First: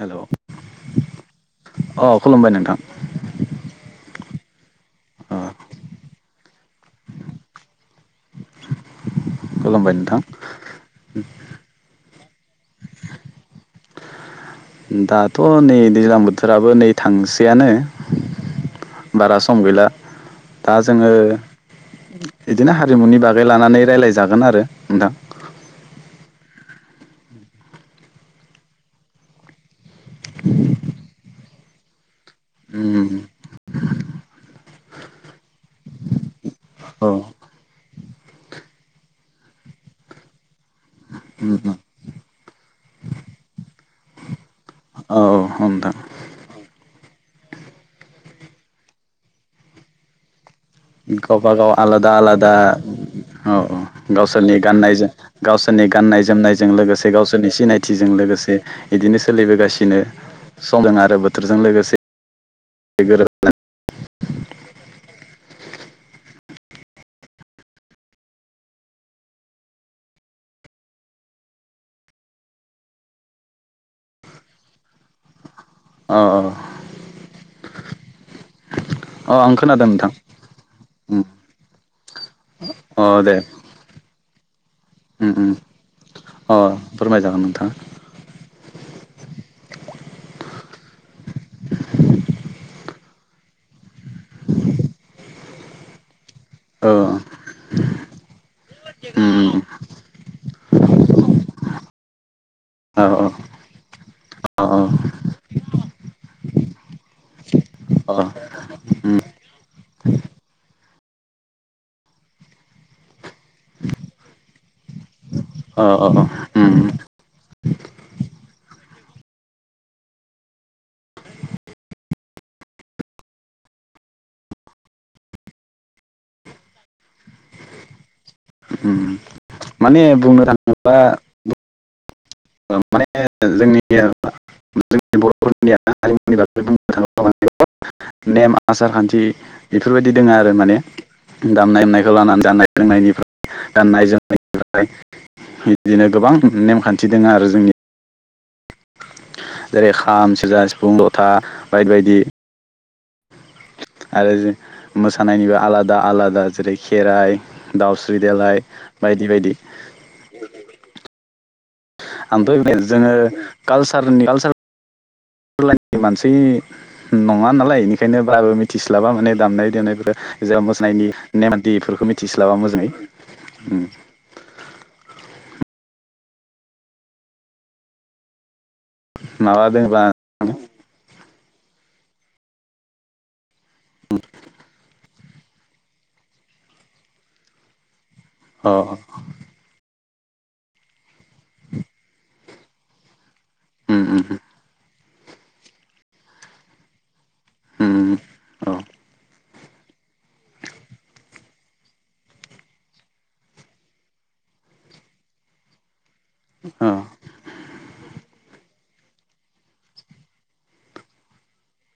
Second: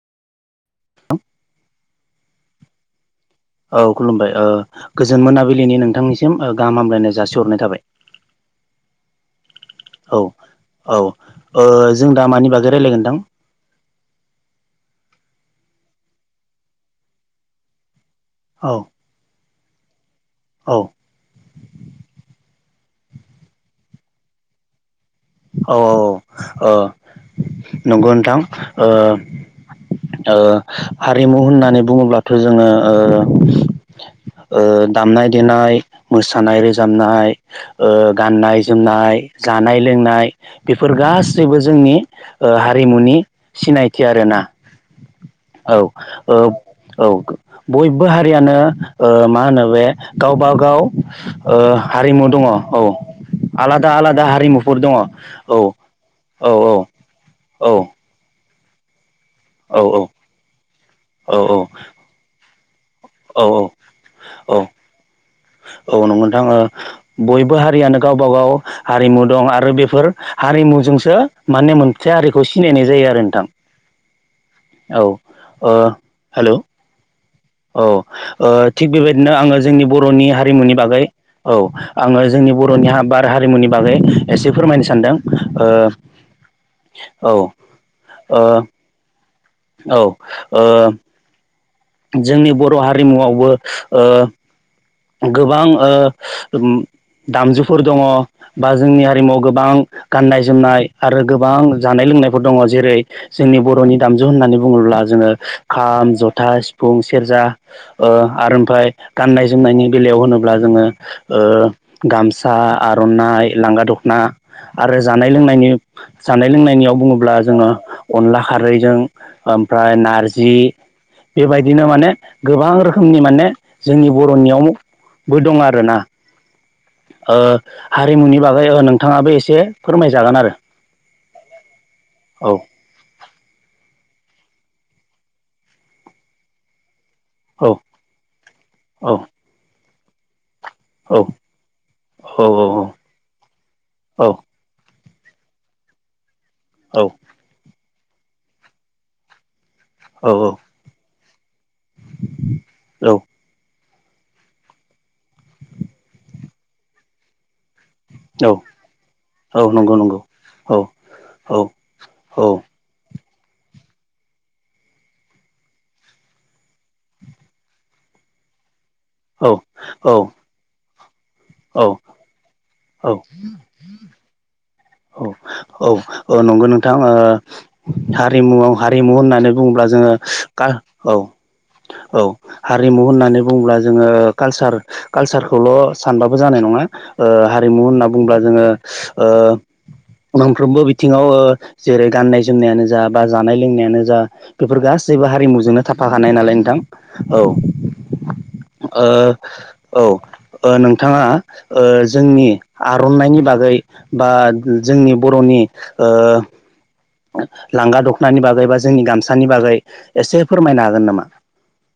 Hello अ खुलुमबाय नोंथां औ खुलुमबाय ओ गोजोन अ मोनाबिलिनि नोंथांनिसिम गाहाम हामलायनाय जासिहरनाय थाबाय खुलुमबाय औ नोंथां औ ओ जों दा मानि बागै रायलायगोन नोंथां दाथ' नै दैज्लां बोथोराबो नै थांसैआनो औ बारा सम गैला दा औ जोङो बिदिनो हारिमुनि बागै लानानै रायज्लायजागोन आरो नोंथां औ औ औ ओ नंगौ नोंथां ओ ओ हारिमु होननानै बुङोब्लाथ' जोङो ओ उम ओ दामनाय देनाय मोसानाय औ रोजाबनाय ओ गाननाय जोमनाय जानाय लोंनाय बेफोर गासैबो जोंनि ओ हारिमुनि सिनायथि आरोना औ औ नोंथां औ औ बयबो हारियानो ओ मा होनो बे गावबा गाव गावबा ओ गाव आलादा हारिमु दंङ आलादा औ औ आलादा आलादा गावसोरनि हारिमुफोर गाननाय दंङ जोम गावसोरनि गाननाय जोमनायजों लोगोसे गावसोरनि औ सिनायथिजों लोगोसे इदिनो औ सोलिबोगासिनो समजों आरो बोथोरजों लोगोसे गोरोब औ औ औ [inaudible] औ नंगौ नोंथां ओ बयबो हारियानो गावबा गाव हारिमु दं आरो बेफोर हारिमु जोंसो माने मोनसे हारिखौ सिनायनाय जायो आरो नोंथां औ ओ अ हेलौ औ ओ थिग अ बेबायदिनो आं आंङो जोंनि खोनादों नोंथां बर'नि हारिमुनि बागै औ आंङो जोंनि बर'नि अ बार दे हारिमुनि बागै बागै एसे फोरमायनो सानदों उम उम ओ अ फोरमाय औ जागोन नोंथां ओ औ ओ जोंनि बर' हारिमुआवबो ओ गोबां ओ उम औ दामजु फोर दंङ बा जोंनि उम हारिमुाव उम गोबां गाननाय जोमनाय आरो गोबां जानाय लोंनाय दंङ जेरै औ जोंनि बर'नि दामजु होननानै औ बुङोब्ला जोङो खाम जथा सिफुं सेरजा ओ औ आरो ओमफ्राय गाननाय जो जोमनायनि बेलायाव होनोब्ला जोङो ओ गामसा आर'नाइ लांगा दख'ना आरो जानाय लोंनायनि औ औ जानाय उम लोंनायनियाव बुङोब्ला जोङो अनला खारैजों ओमफ्राय नारजि बेबायदिनो माने गोबां रोखोमनि माने जोंनि बर'नियावबो दं आरोना ओ हारिमुनि बागै उम नोंथाङाबो एसे माने फोरमायजागोन बुंनो आरो थाङोब्ला औ माने जोंनिया जोंनि बर'फोरनि हारिमुनि बागै औ [unintelligible] [unintelligible] नेम आसार औ खान्थि बेफोरबायदि दंङ आरो माने औ दामनाय देमनायखौ लानानै जनाय औ जोंनायनिफ्राय गाननाय औ जोमनायनिफ्राय बिदिनो गोबां औ नेमखान्थि दंङ आरो जोंनि जेरै खाम सेरजा सिफुं जथा बाय बायदि औ आरो मोसानायनिबो आलादा आलादा जेरै खेराइ दाउस्रि औ देलाय बायदि बायदि औ नंगौ नंगौ औ औ औ ओमफ्राय जोङो कालसारनि कालसार [unintelligible] लायेननि मानसि नङा नालाय इनिखायनो बारा मिथि स्लाबा माने दामनाय देनायफोरा जेराव मोसानायनि नेमखान्थि औ इफोरखौ मिथिस्लाबा मोजाङै औ औ औ औ नंगौ नोंथां हारिमुआव हारिमु होननानै माबा बुङोब्ला दोङोबा जोङो खारल औ [inaudible] औ हारिमु होननानै बुङोब्ला जोङो कालसार कालसारखौल' सानबाबो जानाय नङा ओ हारिमु होनना बुंङोब्ला जोङो अ ओ मोनंफ्रोमबो बिथिङाव ओ जेरै गाननाय जोमनायानो जा बा जानाय लोंनायानो जा बेफोर गासैबो हारिमुजोंनो थाफाखानाय नालाय नोंथां औ ओ औ ओ नोंथाङा ओ जोंनि आर'नाइनि बागै बा जोंनि बर'नि ओ अ अ लांगा दख'नानि बागै बा जोंनि गामसानि बागै एसे फोरमायनो हागोन नामा?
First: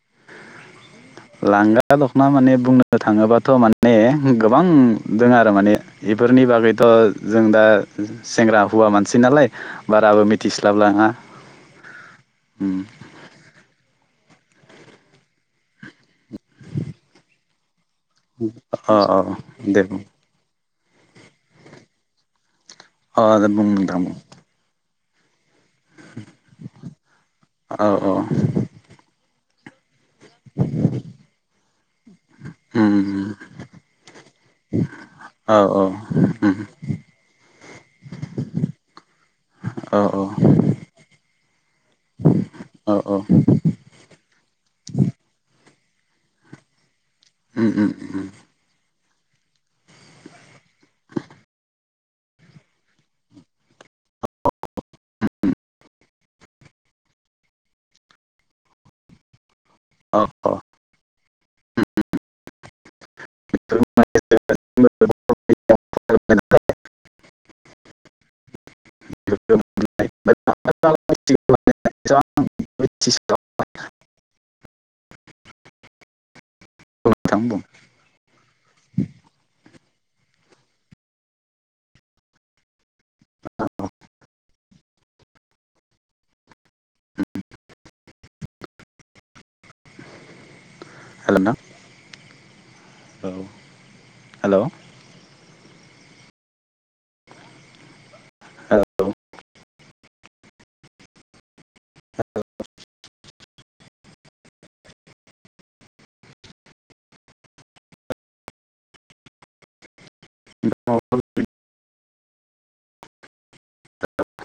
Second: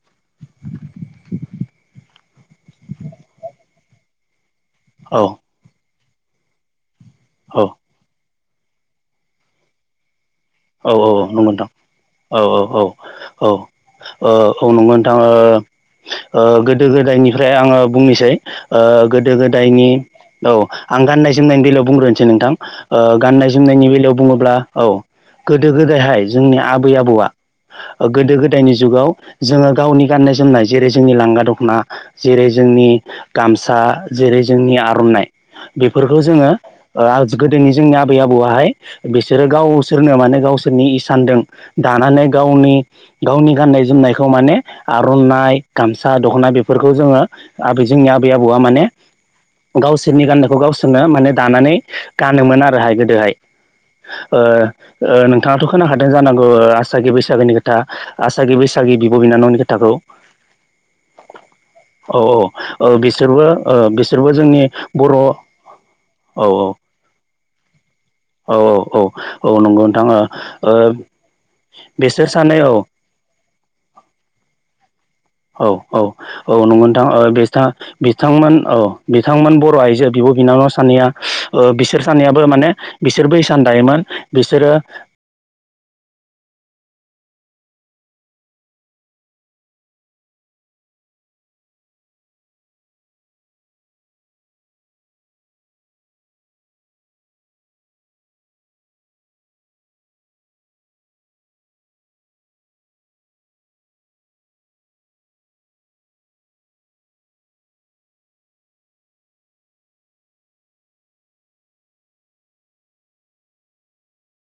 [inaudible] लांगा दख'ना माने बुंनो थाङोबाथ' माने गोबां औ दङ आरो माने बेफोरनि बागैथ' जों दा औ सेंग्रा हुवा मानसि नालाय बाराबो मि औ औ औ नंगौ नोंथां औ औ उम औ औ ओ औ नंगोन नोंथां। ओ ओ गोदो गोदायनिफ्राय आङो बुंनोसै ओ अ अ गोदो दे गोदायनि बुं औ आं गाननाय जोमनायनि बेलायाव बुंग्रोनोसै नोंथां। ओ अ दे गाननाय बुं जोमनायनि नोंथां बुं बेलायाव बुङोब्ला औ गोदो गोदायहाय जोंनि आबै आबौआ औ औ गोदो गोदायनि जुगाव जोङो गावनि गाननाय जोमनाय जेरै जोंनि लांगा दख'ना जेरै जोंनि उम उम गामसा जेरै जोंनि आर'नाइ औ औ उम बेफोरखौ जोङो ओ [unintelligible] दिनै जोंनि आबै आबौआाहाय बिसोरो औ गावसोरनो माने गावसोरनि इसानजों दानानै गावनि औ औ उम गावनि गाननाय जोमनायखौ माने आर'नाइ गामसा दख'ना बेफोरखौ जोङो आबै उम जोंनि उम आबै आबौआ माने गावसोरनि गाननायखौ गावसोरनो माने दानानै गानोमोन आरोहाय गोदोहाय। ओ ओ नोंथाङाथ' खोनाखादों जानांगौ आसागि बैसागोनि खोथा आसागि बैसागि बिब' बिनानावनि खो औ औ। औ औ ओ बिसोरबो ओ बिसोरबो जोंनि बर' औ [unintelligible] औ औ। औ औ नंगौ नोंथाङो ओ ओ बिसोर सानै औ। [inaudible] औ औ औ नंगौ नोंथां ओ बिथांमोन औ बिथांमोन बर' आइजो बिब' बिनानाव सानैया ओ बिसोर सानैयाबो माने बिसोर बैसान दायोमोन बिसोरो हागोनना? औ हेल'। हेल'। [unintelligible] [unintelligible] [unintelligible]